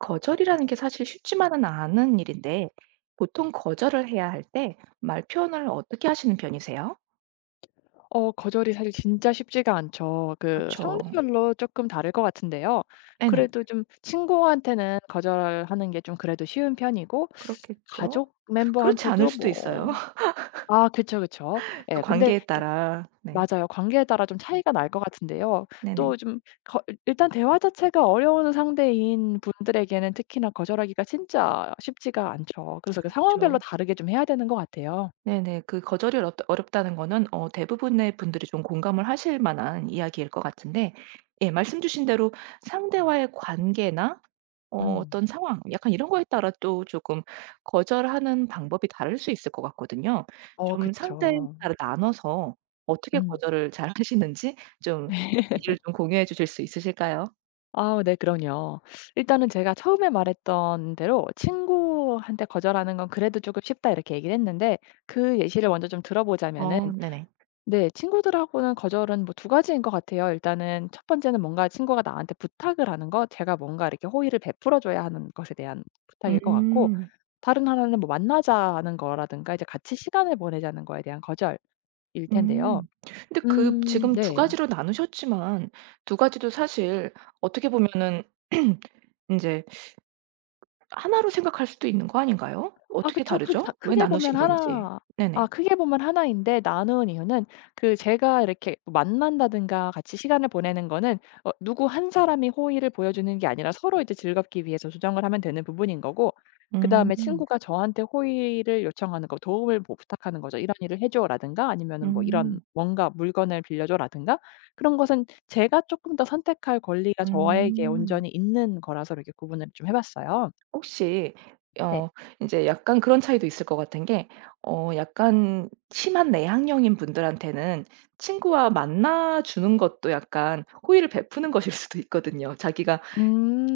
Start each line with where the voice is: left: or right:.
right: 거절이라는 게 사실 쉽지만은 않은 일인데 보통 거절을 해야 할 때 말 표현을 어떻게 하시는 편이세요?
left: 거절이 사실 진짜 쉽지가 않죠.
right: 그
left: 그
right: 죠
left: 상대별로 조금 다를 것 같은데요.
right: 네네.
left: 그래도 좀 친구한테는 거절하는 게 좀 그래도 쉬운 편이고
right: 그렇겠죠.
left: 가족
right: 그렇지 않을
left: 멤버한테도
right: 수도 있어요.
left: 뭐 아 그쵸, 그쵸.
right: 또
left: 예 근데
right: 관계에 따라. 네.
left: 맞아요. 관계에 따라 좀 차이가 날 것 같은데요.
right: 네네.
left: 또 좀 거 일단 대화 자체가 어려운 상대인 분들에게는 특히나 거절하기가 진짜 쉽지가 않죠. 그래서 그
right: 그
left: 상황별로
right: 죠
left: 다르게 좀 해야 되는 것 같아요.
right: 네네. 그 거절이 어렵다는 거는 어 대부분의 분들이 좀 공감을 하실 만한 이야기일 것 같은데 예 말씀 주신 대로 상대와의 관계나 어
left: 음.
right: 어떤 상황 약간 이런 거에 따라 또 조금 거절하는 방법이 다를 수 있을 것 같거든요.
left: 어
right: 좀 상대에
left: 그쵸.
right: 따라 나눠서 어떻게
left: 음.
right: 거절을 잘하시는지 좀 얘기를 좀 공유해 주실 수 있으실까요?
left: 아 네 그럼요. 일단은 제가 처음에 말했던 대로 "친구한테 거절하는 건 그래도 조금 쉽다." 이렇게 얘기를 했는데 그 예시를 먼저 좀 들어보자면은
right: 어 네네.
left: 네, 친구들하고는 거절은 뭐 두 가지인 것 같아요. 일단은 첫 번째는 뭔가 친구가 나한테 부탁을 하는 거, 제가 뭔가 이렇게 호의를 베풀어 줘야 하는 것에 대한 부탁일 것 같고,
right: 음.
left: 다른 하나는 뭐 만나자는 거라든가 이제 같이 시간을 보내자는 거에 대한 거절일 텐데요.
right: 음. 근데 그 지금 두
left: 네.
right: 가지로 나누셨지만 두 가지도 사실 어떻게 보면은 이제 하나로 생각할 수도 있는 거 아닌가요?
left: 아
right: 어떻게
left: 그쵸. 크 다
right: 다르죠? 왜
left: 크게 보면
right: 나누신 건지.
left: 하나. 아
right: 네네.
left: 크게 보면 나 인데, 나누는 이유는 그 제가 이렇게 뭐 만난다든가 같이 시간을 보내는 거는 어 누구 한 사람이 호의를 보여주는 게 아니라 서로 이제 즐겁기 위해서 조정을 하면 되는 부분인 거고, 그다음에
right: 음.
left: 친구가 저한테 호의를 요청하는 거, 도움을 뭐 부탁하는 거죠. "이런 일을 해 줘."라든가 아니면은 뭐 "이런
right: 음.
left: 뭔가 물건을 빌려 줘."라든가 그런 것은 제가 쪼끔 더 선택할 권리가 저에게
right: 음.
left: 온전히 있는 거라서 이렇게 구분을 좀 해 봤어요.
right: 혹시
left: 네.
right: 어 이제 약간 그런 차이도 있을 것 같은 게 어 약간 심한 내향형인 분들한테는 친구와 만나 주는 것도 약간 호의를 베푸는 것일 수도 있거든요. 자기가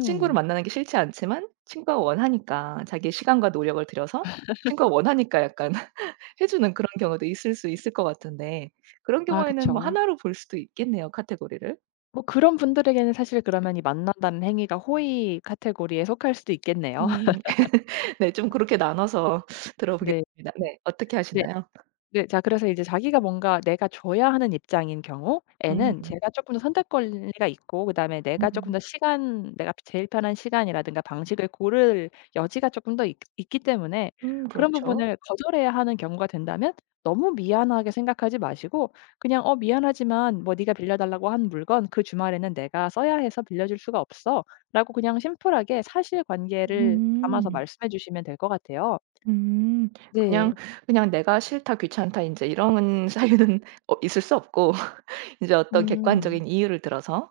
right: 친구를 만나는 게 싫지 않지만 친구가 원하니까 자기의 시간과 노력을 들여서 친구가 원하니까 약간 해 주는 그런 경우도 있을 수 있을 것 같은데 그런
left: 아
right: 경우에는 뭐
left: 그쵸.
right: 하나로 볼 수도 있겠네요, 카테고리를.
left: 뭐 그런 분들에게는 사실 그러면 이 만난다는 행위가 호의 카테고리에 속할 수도 있겠네요.
right: 음. 네 좀 그렇게 나눠서
left: 네.
right: 들어보겠습니다. 네. 어떻게
left: 네.
right: 하시나요?
left: 네. 자 그래서 이제 자기가 뭔가 내가 줘야 하는 입장인 경우에는 네.
right: 음.
left: 제가 조금 더 선택 권리가 있고, 그다음에 내가 조금
right: 음.
left: 더 시간, 내가 제일 편한 시간이라든가 방식을 고를 여지가 조금 더있 있기 때문에 그런
right: 그렇죠.
left: 부분을 거절해야 하는 경우가 된다면 너무 미안하게 생각하지 마시고 그냥 "어 미안하지만 뭐 네가 빌려 달라고 한 물건 그 주말에는 내가 써야 해서 빌려 줄 수가 없어."라고 그냥 심플하게 사실관계를 담아서
right: 음.
left: 말씀해 주시면 될 것 같아요.
right: 음. 그냥,
left: 네.
right: 그냥 '내가 싫다. 귀찮다.' 이제 이런 사유는 어 있을 수 없고 이제 어떤
left: 음.
right: 객관적인 이유를 들어서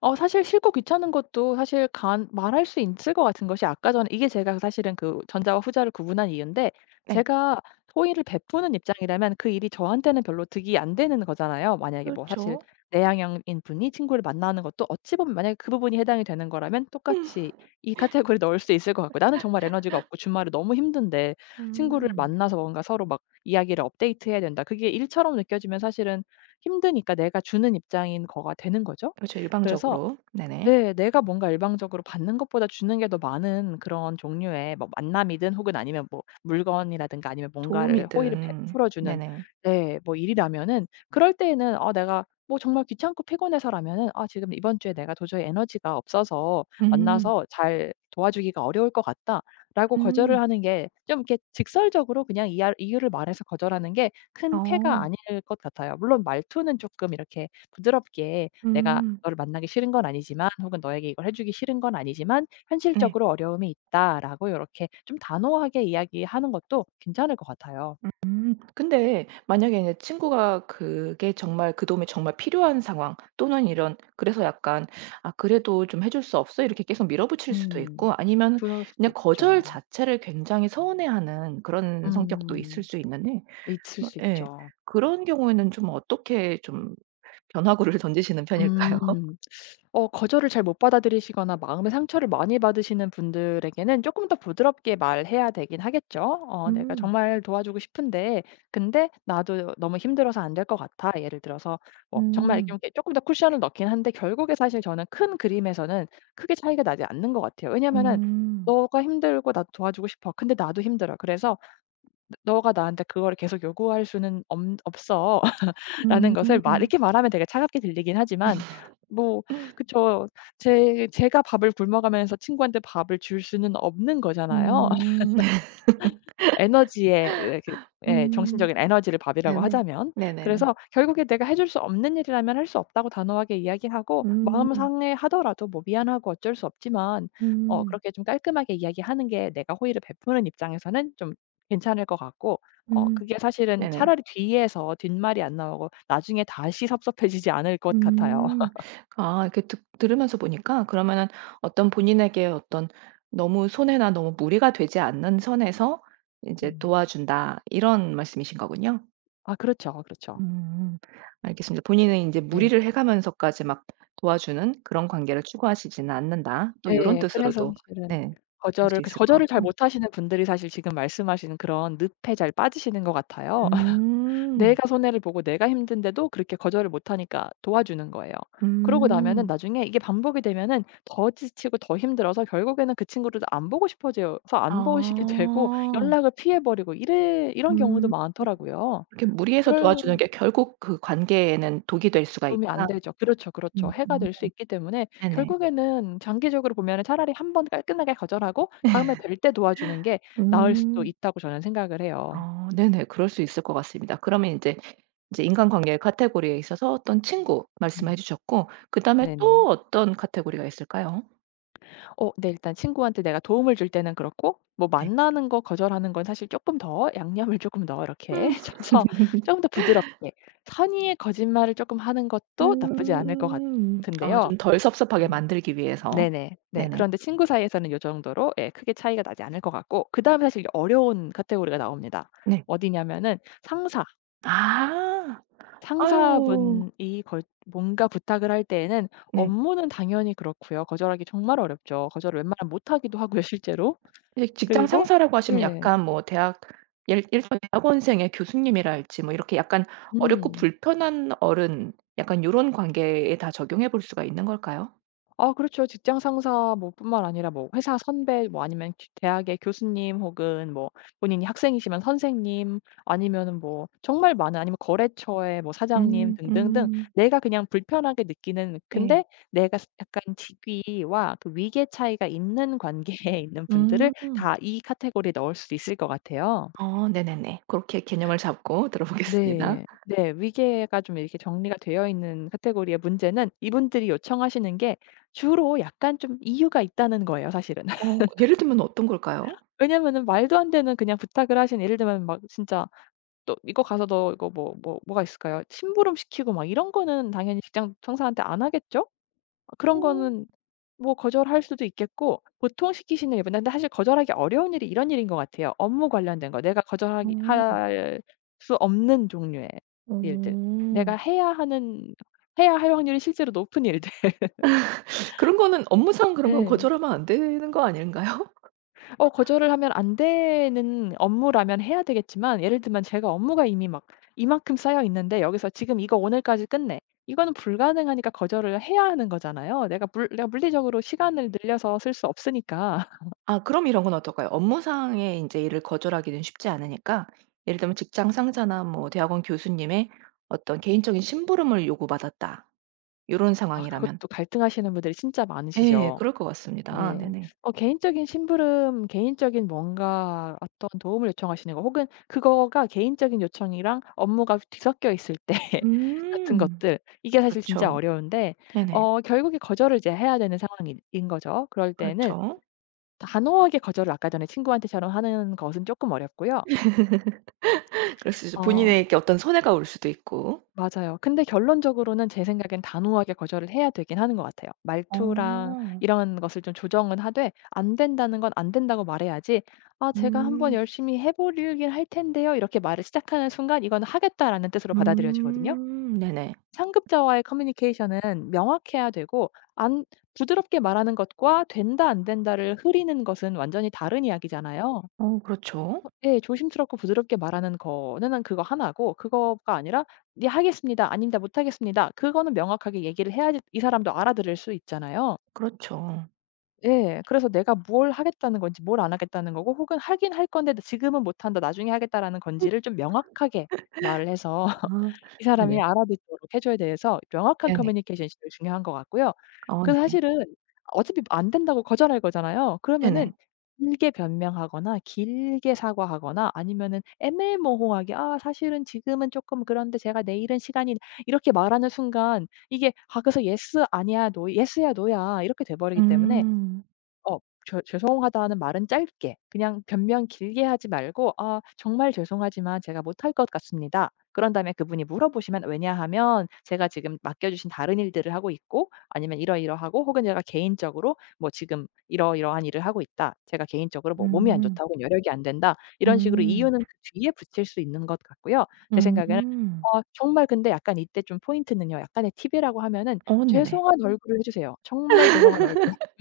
left: 어 사실 싫고 귀찮은 것도 사실 간 말할 수 있을 것 같은 것이, 아까 전에 이게 제가 사실은 그 전자와 후자를 구분한 이유인데
right: 네.
left: 제가 호의를 베푸는 입장이라면 그 일이 저한테는 별로 득이 안 되는 거잖아요. 만약에 뭐 사실
right: 그렇죠.
left: 내향형인 분이 친구를 만나는 것도 어찌 보면 만약에 그 부분이 해당이 되는 거라면
right: 음.
left: 똑같이 이 카테고리에 넣을 수 있을 것 같고, 나는 정말 에너지가 없고 주말에 너무 힘든데 친구를
right: 음.
left: 만나서 뭔가 서로 막 이야기를 업데이트해야 된다. 그게 일처럼 느껴지면 사실은 힘드니까 내가 주는 입장인 거가 되는 거죠.
right: 그렇죠.
left: 그래서
right: 일방적으로. 네네.
left: 네, 내가 뭔가 일방적으로 받는 것보다 주는 게 더 많은 그런 종류의 뭐 만남이든 혹은 아니면 뭐 물건이라든가 아니면 뭔가를 호의를
right: 도움이든
left: 베풀어 주는
right: 네네.
left: 네 뭐 일이라면은 그럴 때에는 어 내가 뭐 정말 귀찮고 피곤해서라면은 '아 지금 이번 주에 내가 도저히 에너지가 없어서
right: 음.
left: 만나서 잘 도와주기가 어려울 것 같다.'라고 거절을
right: 음.
left: 하는 게 좀 이렇게 직설적으로 그냥 이야 이유를 말해서 거절하는 게 큰 패가
right: 어.
left: 아닐 것 같아요. 물론 말투는 쪼끔 이렇게 부드럽게 내가
right: 음.
left: 너를 만나기 싫은 건 아니지만 혹은 너에게 이걸 해 주기 싫은 건 아니지만
right: 네.
left: 현실적으로 어려움이 있다."라고 이렇게 좀 단호하게 이야기하는 것도 괜찮을 것 같아요.
right: 음. 근데 만약에 이제 친구가 그게 정말 그 도움이 정말 필요한 상황 또는 이런 그래서 약간 '아 그래도 좀 해줄 수 없어?' 이렇게 계속 밀어붙일 수도
left: 음.
right: 있고 아니면
left: 그럴 수도
right: 그냥 거절
left: 있죠.
right: 자체를 굉장히 서운해하는 그런 성격도 있을
left: 음.
right: 수 있는데
left: 있을
right: 뭐
left: 수
right: 예.
left: 있죠.
right: 그런 경우에는 좀 어떻게 좀 변화구를 던지시는 편일까요?
left: 음. 어 거절을 잘 못 받아들이시거나 마음의 상처를 많이 받으시는 분들에게는 조금 더 부드럽게 말해야 되긴 하겠죠. 어 "내가
right: 음.
left: 정말 도와주고 싶은데 근데 나도 너무 힘들어서 안 될 것 같아." 예를 들어서 뭐 정말
right: 음.
left: 이렇게 조금 더 쿠션을 넣긴 한데, 결국에 사실 저는 큰 그림에서는 크게 차이가 나지 않는 것 같아요. 왜냐면은
right: 음.
left: "너가 힘들고 나도 도와주고 싶어. 근데 나도 힘들어. 그래서 너가 나한테 그걸 계속 요구할 수는 없 없어." 라는 것을 말
right: 음.
left: 이렇게 말하면 되게 차갑게 들리긴 하지만 뭐 그쵸. 제 제가 밥을 굶어가면서 친구한테 밥을 줄 수는 없는 거잖아요.
right: 음.
left: 에너지의 이렇게 예
right: 음.
left: 정신적인 에너지를 밥이라고
right: 네네.
left: 하자면.
right: 네네네.
left: 그래서 결국에 내가 해줄 수 없는 일이라면 할 수 없다고 단호하게 이야기하고 마음
right: 음.
left: 상해하더라도 뭐 미안하고 어쩔 수 없지만 어
right: 음.
left: 그렇게 좀 깔끔하게 이야기하는 게 내가 호의를 베푸는 입장에서는 좀 괜찮을 것 같고 어
right: 음.
left: 그게 사실은
right: 네네.
left: 차라리 뒤에서 뒷말이 안 나오고 나중에 다시 섭섭해지지 않을 것 같아요.
right: 음. 아 이렇게 듣 들으면서 보니까 그러면은 어떤 본인에게 어떤 너무 손해나 너무 무리가 되지 않는 선에서 이제
left: 음.
right: 도와준다 이런 말씀이신 거군요?
left: 아 그렇죠, 그렇죠.
right: 음. 알겠습니다. 본인은 이제 무리를 해 가면서까지 막 도와주는 그런 관계를 추구하시지는 않는다. 또 이런
left: 예. 그래서
right: 뜻으로도
left: 사실은
right: 네. 볼 수 있을 것
left: 거절을 잘
right: 같고.
left: 못하시는 분들이 사실 지금 말씀하시는 그런 늪에 잘 빠지시는 것 같아요.
right: 음.
left: 내가 손해를 보고 내가 힘든데도 그렇게 거절을 못하니까 도와주는 거예요. 그러고 나면은
right: 음.
left: 나중에 이게 반복이 되면은 더 지치고 더 힘들어서 결국에는 그 친구를 안 보고 싶어져서 안 보시게 되고
right: 아.
left: 연락을 피해 버리고 이래 이런 경우도
right: 음.
left: 많더라고요.
right: 렇게 무리해서
left: 그럴
right: 도와주는 게 결국 그 관계에는 독이 될 수가
left: 도움이 안
right: 있다.
left: 되죠. 그렇죠,
right: 음.
left: 그렇죠. 해가 될 수 있기 때문에
right: 네네.
left: 결국에는 장기적으로 보면은 차라리 한 번 깔끔하게 거절하고 다음에 될 때 도와주는 게 나을 수도
right: 음.
left: 있다고 저는 생각을 해요.
right: 아 네네. 그럴 수 있을 것 같습니다. 그러면 이제 이제 인간관계의 카테고리에 있어서 어떤 친구 말씀해
left: 음.
right: 주셨고 그다음에 또
left: 네네.
right: 어떤 카테고리가 있을까요?
left: 어 네 일단 친구한테 내가 도움을 줄 때는 그렇고, 뭐
right: 네.
left: 만나는 거 거절하는 건 사실 조금 더 양념을 조금 더 이렇게
right: 음.
left: 쳐서 조금 더 부드럽게 선의의 거짓말을 조금 하는 것도 나쁘지 않을 것
right: 아
left: 같은데요.
right: 좀 덜 섭섭하게 만들기 위해서.
left: 네네. 네.
right: 네네.
left: 그런데 친구 사이에서는 요 정도로 예 크게 차이가 나지 않을 것 같고, 그다음에 사실 어려운 카테고리가 나옵니다.
right: 네.
left: 어디냐면은 상사.
right: 아. 아유.
left: 상사분이 걸 뭔가 부탁을 할 때에는
right: 네.
left: 업무는 당연히 그렇고요. 거절하기 정말 어렵죠. 거절을 웬만하면 못 하기도 하고요 실제로.
right: 이제 직장
left: 그리고
right: 상사라고 하시면
left: 네.
right: 약간 뭐 대학 예를 들면 대학원생의 교수님이랄지 뭐 이렇게 약간 어렵고
left: 음.
right: 불편한 어른 약간 요런 관계에 다 적용해 볼 수가 있는 걸까요?
left: 아 그렇죠. 직장 상사 뭐 뿐만 아니라 뭐 회사 선배 뭐 아니면 기 대학의 교수님 혹은 뭐 본인이 학생이시면 선생님 아니면은 뭐 정말 많은 아니면 거래처의 뭐 사장님
right: 음.
left: 등등등
right: 음.
left: 내가 그냥 불편하게 느끼는
right: 예.
left: 근데 내가 스 약간 직위와 그 위계 차이가 있는 관계에 있는 분들을
right: 음.
left: 다 이 카테고리에 넣을 수 있을 것 같아요.
right: 어 네네네. 그렇게 개념을 잡고 들어보겠습니다.
left: 네. 네. 위계가 좀 이렇게 정리가 되어 있는 카테고리의 문제는 이분들이 요청하시는 게 주로 약간 좀 이유가 있다는 거예요 사실은.
right: 어 예를 들면 어떤 걸까요?
left: 왜냐면은 말도 안 되는 그냥 부탁을 하신, 예를 들면 막 진짜 또 "이거 가서 너 이거 뭐 뭐 뭐가 있을까요?" 심부름시키고 막 이런 거는 당연히 직장 상사한테 안 하겠죠? 아, 그런
right: 음.
left: 거는 뭐 거절할 수도 있겠고, 보통 시키시는 일보다 근데 사실 거절하기 어려운 일이 이런 일인 것 같아요. 업무 관련된 거. 내가 거절하기
right: 음.
left: 할 수 없는 종류의
right: 어. 어.
left: 일들. 내가
right: 어.
left: 해야 하는 해야 할 확률이 실제로 높은 일들.
right: 그런 거는 업무상 그런 건
left: 네.
right: 거절하면 안 되는 거 아닌가요?
left: 어 거절을 하면 안 되는 업무라면 해야 되겠지만 예를 들면 제가 업무가 이미 막 이만큼 쌓여 있는데 여기서 지금 이거 오늘까지 끝내. 이거는 불가능하니까 거절을 해야 하는 거잖아요. 내가 물리적으로 시간을 늘려서 쓸 수 없으니까.
right: 아 그럼 이런 건 어떨까요? 업무상의 인제 일을 거절하기는 쉽지 않으니까 예를 들면 직장 상사나 뭐 대학원 교수님의 어떤 개인적인 심부름을 요구받았다 요런
left: 아
right: 상황이라면
left: 그것도 갈등하시는 분들이 진짜
right: 예
left: 많으시죠.
right: 그럴 것 같습니다.
left: 네.
right: 네네.
left: 어 개인적인 심부름, 개인적인 뭔가 어떤 도움을 요청하시는 거 혹은 그거가 개인적인 요청이랑 업무가 뒤섞여 있을 때 같은
right: 음.
left: 것들 이게 사실 진짜
right: 그렇죠.
left: 어려운데
right: 네네.
left: 어 결국에 거절을 이제 해야 되는 상황인 인 거죠. 그럴 때는
right: 그렇죠.
left: 단호하게 거절을 아까 전에 친구한테처럼 하는 것은 조금 어렵고요.
right: 그럴 수 있죠.
left: 어
right: 본인에게 어떤 손해가 올 수도 있고.
left: 맞아요. 근데 결론적으로는 제 생각엔 단호하게 거절을 해야 되긴 하는 것 같아요. 말투랑
right: 어.
left: 이런 것을 좀 조정은 하되 안 된다는 건 안 된다고 말해야지. "아 제가 한번
right: 음.
left: 열심히 해 보려긴 할 텐데요." 이렇게 말을 시작하는 순간 이건 하겠다라는 뜻으로 받아들여지거든요.
right: 음. 네네.
left: 상급자와의 커뮤니케이션은 명확해야 되고, 안 부드럽게 말하는 것과 된다 안 된다를 흐리는 것은 완전히 다른 이야기잖아요.
right: 어 그렇죠.
left: 어 예. 조심스럽고 부드럽게 말하는 거는 한 그거 하나고, 그거가 아니라 "네 하겠습니다." "아닙니다. 못 하겠습니다." 그거는 명확하게 얘기를 해야지 이 사람도 알아들을 수 있잖아요.
right: 그렇죠.
left: 예. 그래서 내가 뭘 하겠다는 건지, 뭘 안 하겠다는 거고, 혹은 하긴 할 건데 '지금은 못 한다. 나중에 하겠다.'라는 건지를 좀 명확하게 말을 해서
right: 아.
left: 이 사람이
right: 네네.
left: 알아듣도록 해 줘야 돼서 명확한
right: 네네.
left: 커뮤니케이션이 제일 중요한 것 같고요.
right: 어
left: 그래서
right: 네네.
left: 사실은 어차피 안 된다고 거절할 거잖아요. 그러면은
right: 네네.
left: 길게 변명하거나 길게 사과하거나 아니면은 애매모호하게 "아 사실은 지금은 조금 그런데 제가 내일은 시간이" 이렇게 말하는 순간 이게 아 그래서 예스 아니야, n 예스야 노야 이렇게 돼 버리기 때문에
right: 음.
left: 어 죄 죄송하다는 말은 짧게 그냥 변명 길게 하지 말고 "아 정말 죄송하지만 제가 못할 것 같습니다." 그런 다음에 그분이 물어보시면 "왜냐하면 제가 지금 맡겨 주신 다른 일들을 하고 있고 아니면 이러이러하고 혹은 제가 개인적으로 뭐 지금 이러이러한 일을 하고 있다. 제가 개인적으로 뭐 몸이 안
right: 음.
left: 좋다 혹은 여력이 안 된다." 이런 식으로
right: 음.
left: 이유는 그 뒤에 붙일 수 있는 것 같고요. 제 생각에는
right: 음.
left: 어 정말 근데 약간 이때 좀 포인트는요. 약간의 팁이라고 하면은
right: 어 네네.
left: 죄송한 얼굴을 해 주세요. 정말 죄송한 얼굴.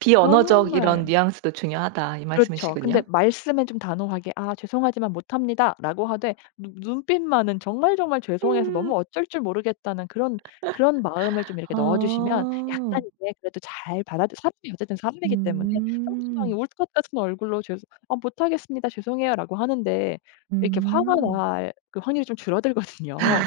right: '비언어적
left: 정말
right: 이런 뉘앙스도 중요하다.' 이
left: 그렇죠. 근데
right: 말씀이시군요.
left: 말씀은 좀 단호하게 "아 죄송하지만 못합니다."라고 하되 눈 눈빛만은 정말 정말 죄송해서
right: 음.
left: 너무 어쩔 줄 모르겠다는 그런 그런 마음을 좀 이렇게 넣어 주시면
right: 아.
left: 약간 이제 그래도 잘 받아주 사람이 어쨌든 사람이기 때문에 상대방이
right: 음.
left: 울것 같은 얼굴로 죄송 "아 못하겠습니다. 죄송해요."라고 하는데 이렇게 화가
right: 음.
left: 날 그 확률이 좀 줄어들거든요.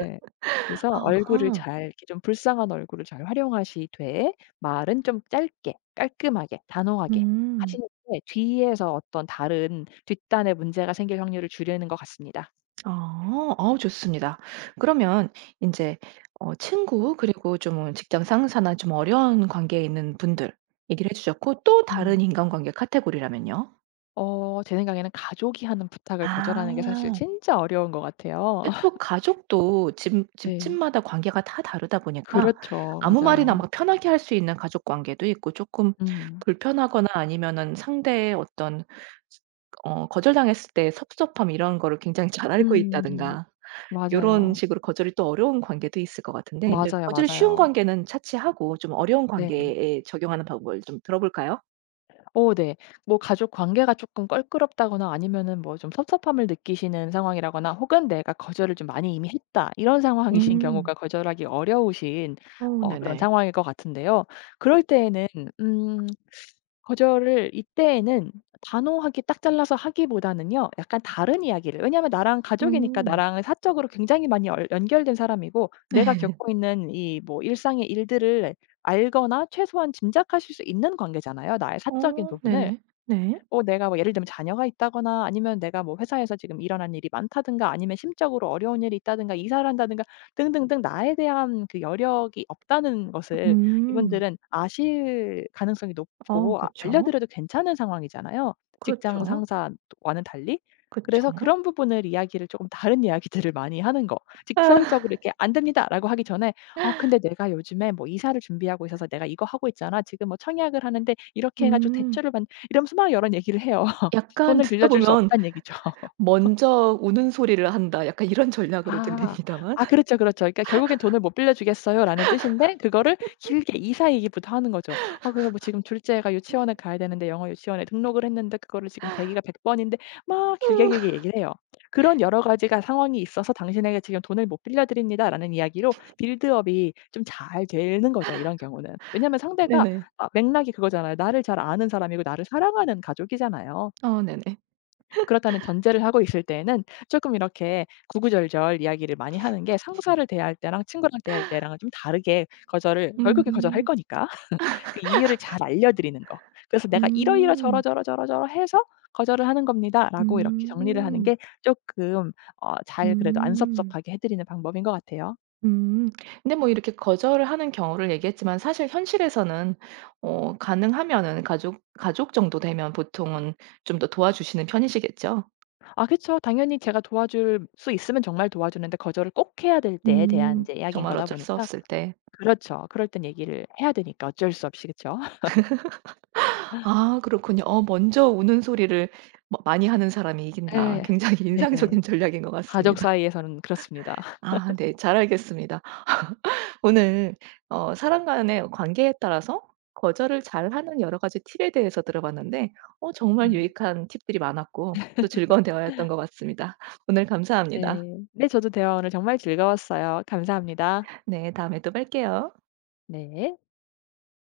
left: 예. 그래서 얼굴을
right: 아하.
left: 잘 이렇게 좀 불쌍한 얼굴을 잘 활용하시되 말은 좀 짧게 깔끔하게 단호하게
right: 음.
left: 하시는 게 뒤에서 어떤 다른 뒷단의 문제가 생길 확률을 줄이는 것 같습니다.
right: 아. 아우 좋습니다. 그러면 이제 어 친구 그리고 좀 직장 상사나 좀 어려운 관계에 있는 분들 얘기를 해 주셨고 또 다른
left: 음.
right: 인간관계 카테고리라면요?
left: 어 제 생각에는 가족이 하는 부탁을 거절하는 게 사실
right: 아.
left: 진짜 어려운 것 같아요.
right: 근데 또 가족도 집
left: 네.
right: 집집마다 관계가 다 다르다 보니까
left: 그렇죠.
right: 아무 말이나
left: 맞아요.
right: 막 편하게 할 수 있는 가족 관계도 있고 조금
left: 음.
right: 불편하거나 아니면은 상대의 어떤 어 거절당했을 때의 섭섭함 이런 거를 굉장히 잘 알고
left: 음.
right: 있다든가 요런
left: 맞아요.
right: 식으로 거절이 또 어려운 관계도 있을 것 같은데 인제
left: 맞아요,
right: 거절이 쉬운
left: 맞아요.
right: 관계는 차치하고 좀 어려운
left: 네.
right: 관계에 적용하는 방법을 좀 들어볼까요?
left: 어 네. 뭐 가족 관계가 쪼끔 껄끄럽다거나 아니면은 뭐 좀 섭섭함을 느끼시는 상황이라거나 혹은 내가 거절을 좀 많이 이미 했다 이런 상황이신 경우가
right: 음.
left: 거절하기 어려우신
right: 어
left: 어 그런
right: 네네.
left: 상황일 것 같은데요. 그럴 때에는 음 거절을 이때에는 단호하게 딱 잘라서 하기보다는요. 약간 다른 이야기를, 왜냐하면 나랑 가족이니까,
right: 음.
left: 나랑 사적으로 굉장히 많이 얼 연결된 사람이고 내가 겪고 있는 이 뭐 일상의 일들을 알거나 최소한 짐작하실 수 있는 관계잖아요, 나의 사적인
right: 어
left: 부분을.
right: 네네. 네.
left: 어 내가 뭐 예를 들면 자녀가 있다거나 아니면 내가 뭐 회사에서 지금 일어난 일이 많다든가 아니면 심적으로 어려운 일이 있다든가 이사를 한다든가 등등등 나에 대한 그 여력이 없다는 것을
right: 음.
left: 이분들은 아실 가능성이
right: 어
left: 높고 아
right: 그쵸.
left: 알려드려도 괜찮은 상황이잖아요, 직장
right: 그렇죠.
left: 상사와는 달리.
right: 그쵸.
left: 그래서 그런 부분을 이야기를 조금 다른 이야기들을 많이 하는 거. 직설적으로 이렇게 "안 됩니다."라고 하기 전에 "아 근데 내가 요즘에 뭐 이사를 준비하고 있어서 내가 이거 하고 있잖아. 지금 뭐 청약을 하는데 이렇게 해 가지고
right: 음.
left: 대출을 받" 이러면서 막 여러 얘기를 해요.
right: 약간
left: 돈을
right: 듣다
left: 빌려줄 수
right: 보면
left: 없다는 얘기죠.
right: '먼저 우는 소리를 한다.' 약간 이런 전략으로
left: 아.
right: 들립니다만.
left: 아 그렇죠, 그렇죠. 그러니까 결국엔 "돈을 못 빌려주겠어요라는 뜻인데 그거를 길게 이사 얘기부터 하는 거죠. "아 그래 뭐 지금 둘째가 유치원에 가야 되는데 영어 유치원에 등록을 했는데 그거를 지금 대기가 100 번인데" 막 길게 길게 얘기를 해요. "그런 여러 가지가 상황이 있어서 당신에게 지금 돈을 못 빌려드립니다."라는 이야기로 빌드업이 좀 잘 되는 거죠, 이런 경우는. 왜냐하면 상대가
right: 네네.
left: 아 맥락이 그거잖아요. 나를 잘 아는 사람이고 나를 사랑하는 가족이잖아요.
right: 어 네네.
left: 그렇다는 전제를 하고 있을 때에는 조금 이렇게 구구절절 이야기를 많이 하는 게 상사를 대할 때랑 친구랑 대할 때랑은 좀 다르게, 거절을 결국에 거절할
right: 음.
left: 거니까 그 이유를 잘 알려드리는 거. 그래서 "내가 이러이러
right: 음.
left: 저러저러저러저러 해서 거절을 하는 겁니다."라고 이렇게 정리를 하는
right: 음.
left: 게 조금 어 잘 그래도 안
right: 음.
left: 섭섭하게 해 드리는 방법인 것 같아요.
right: 음. 근데 뭐 이렇게 거절을 하는 경우를 얘기했지만 사실 현실에서는 어 가능하면은 가족 정도 되면 보통은 좀 더 도와주시는 편이시겠죠?
left: 아그죠 당연히 제가 도와줄 수 있으면 정말 도와주는데 거절을 꼭 해야 될 때에 대한 이
right: 음.
left: 제 이야기인
right: 정말
left: 거다
right: 어쩔 수
left: 보니까
right: 없을 때.
left: 그렇죠. 그럴 땐 얘기를 해야 되니까 어쩔 수 없이 그렇죠
right: 아 그렇군요. 어 먼저 우는 소리를 뭐 많이 하는 사람이 이긴다.
left: 예.
right: 굉장히
left: 네네.
right: 인상적인 전략인 것
left: 가족
right: 같습니다.
left: 사이에서는 그렇습니다.
right: 아 네. 잘 알겠습니다. 오늘 어 사람 간의 관계에 따라서 거절을 잘하는 여러 가지 팁에 대해서 들어봤는데 어 정말
left: 음.
right: 유익한 팁들이 많았고 또 즐거운 대화였던 것 같습니다. 오늘 감사합니다.
left: 네. 네 저도 대화 오늘 정말 즐거웠어요. 감사합니다.
right: 네, 다음에 또 뵐게요.
left: 네.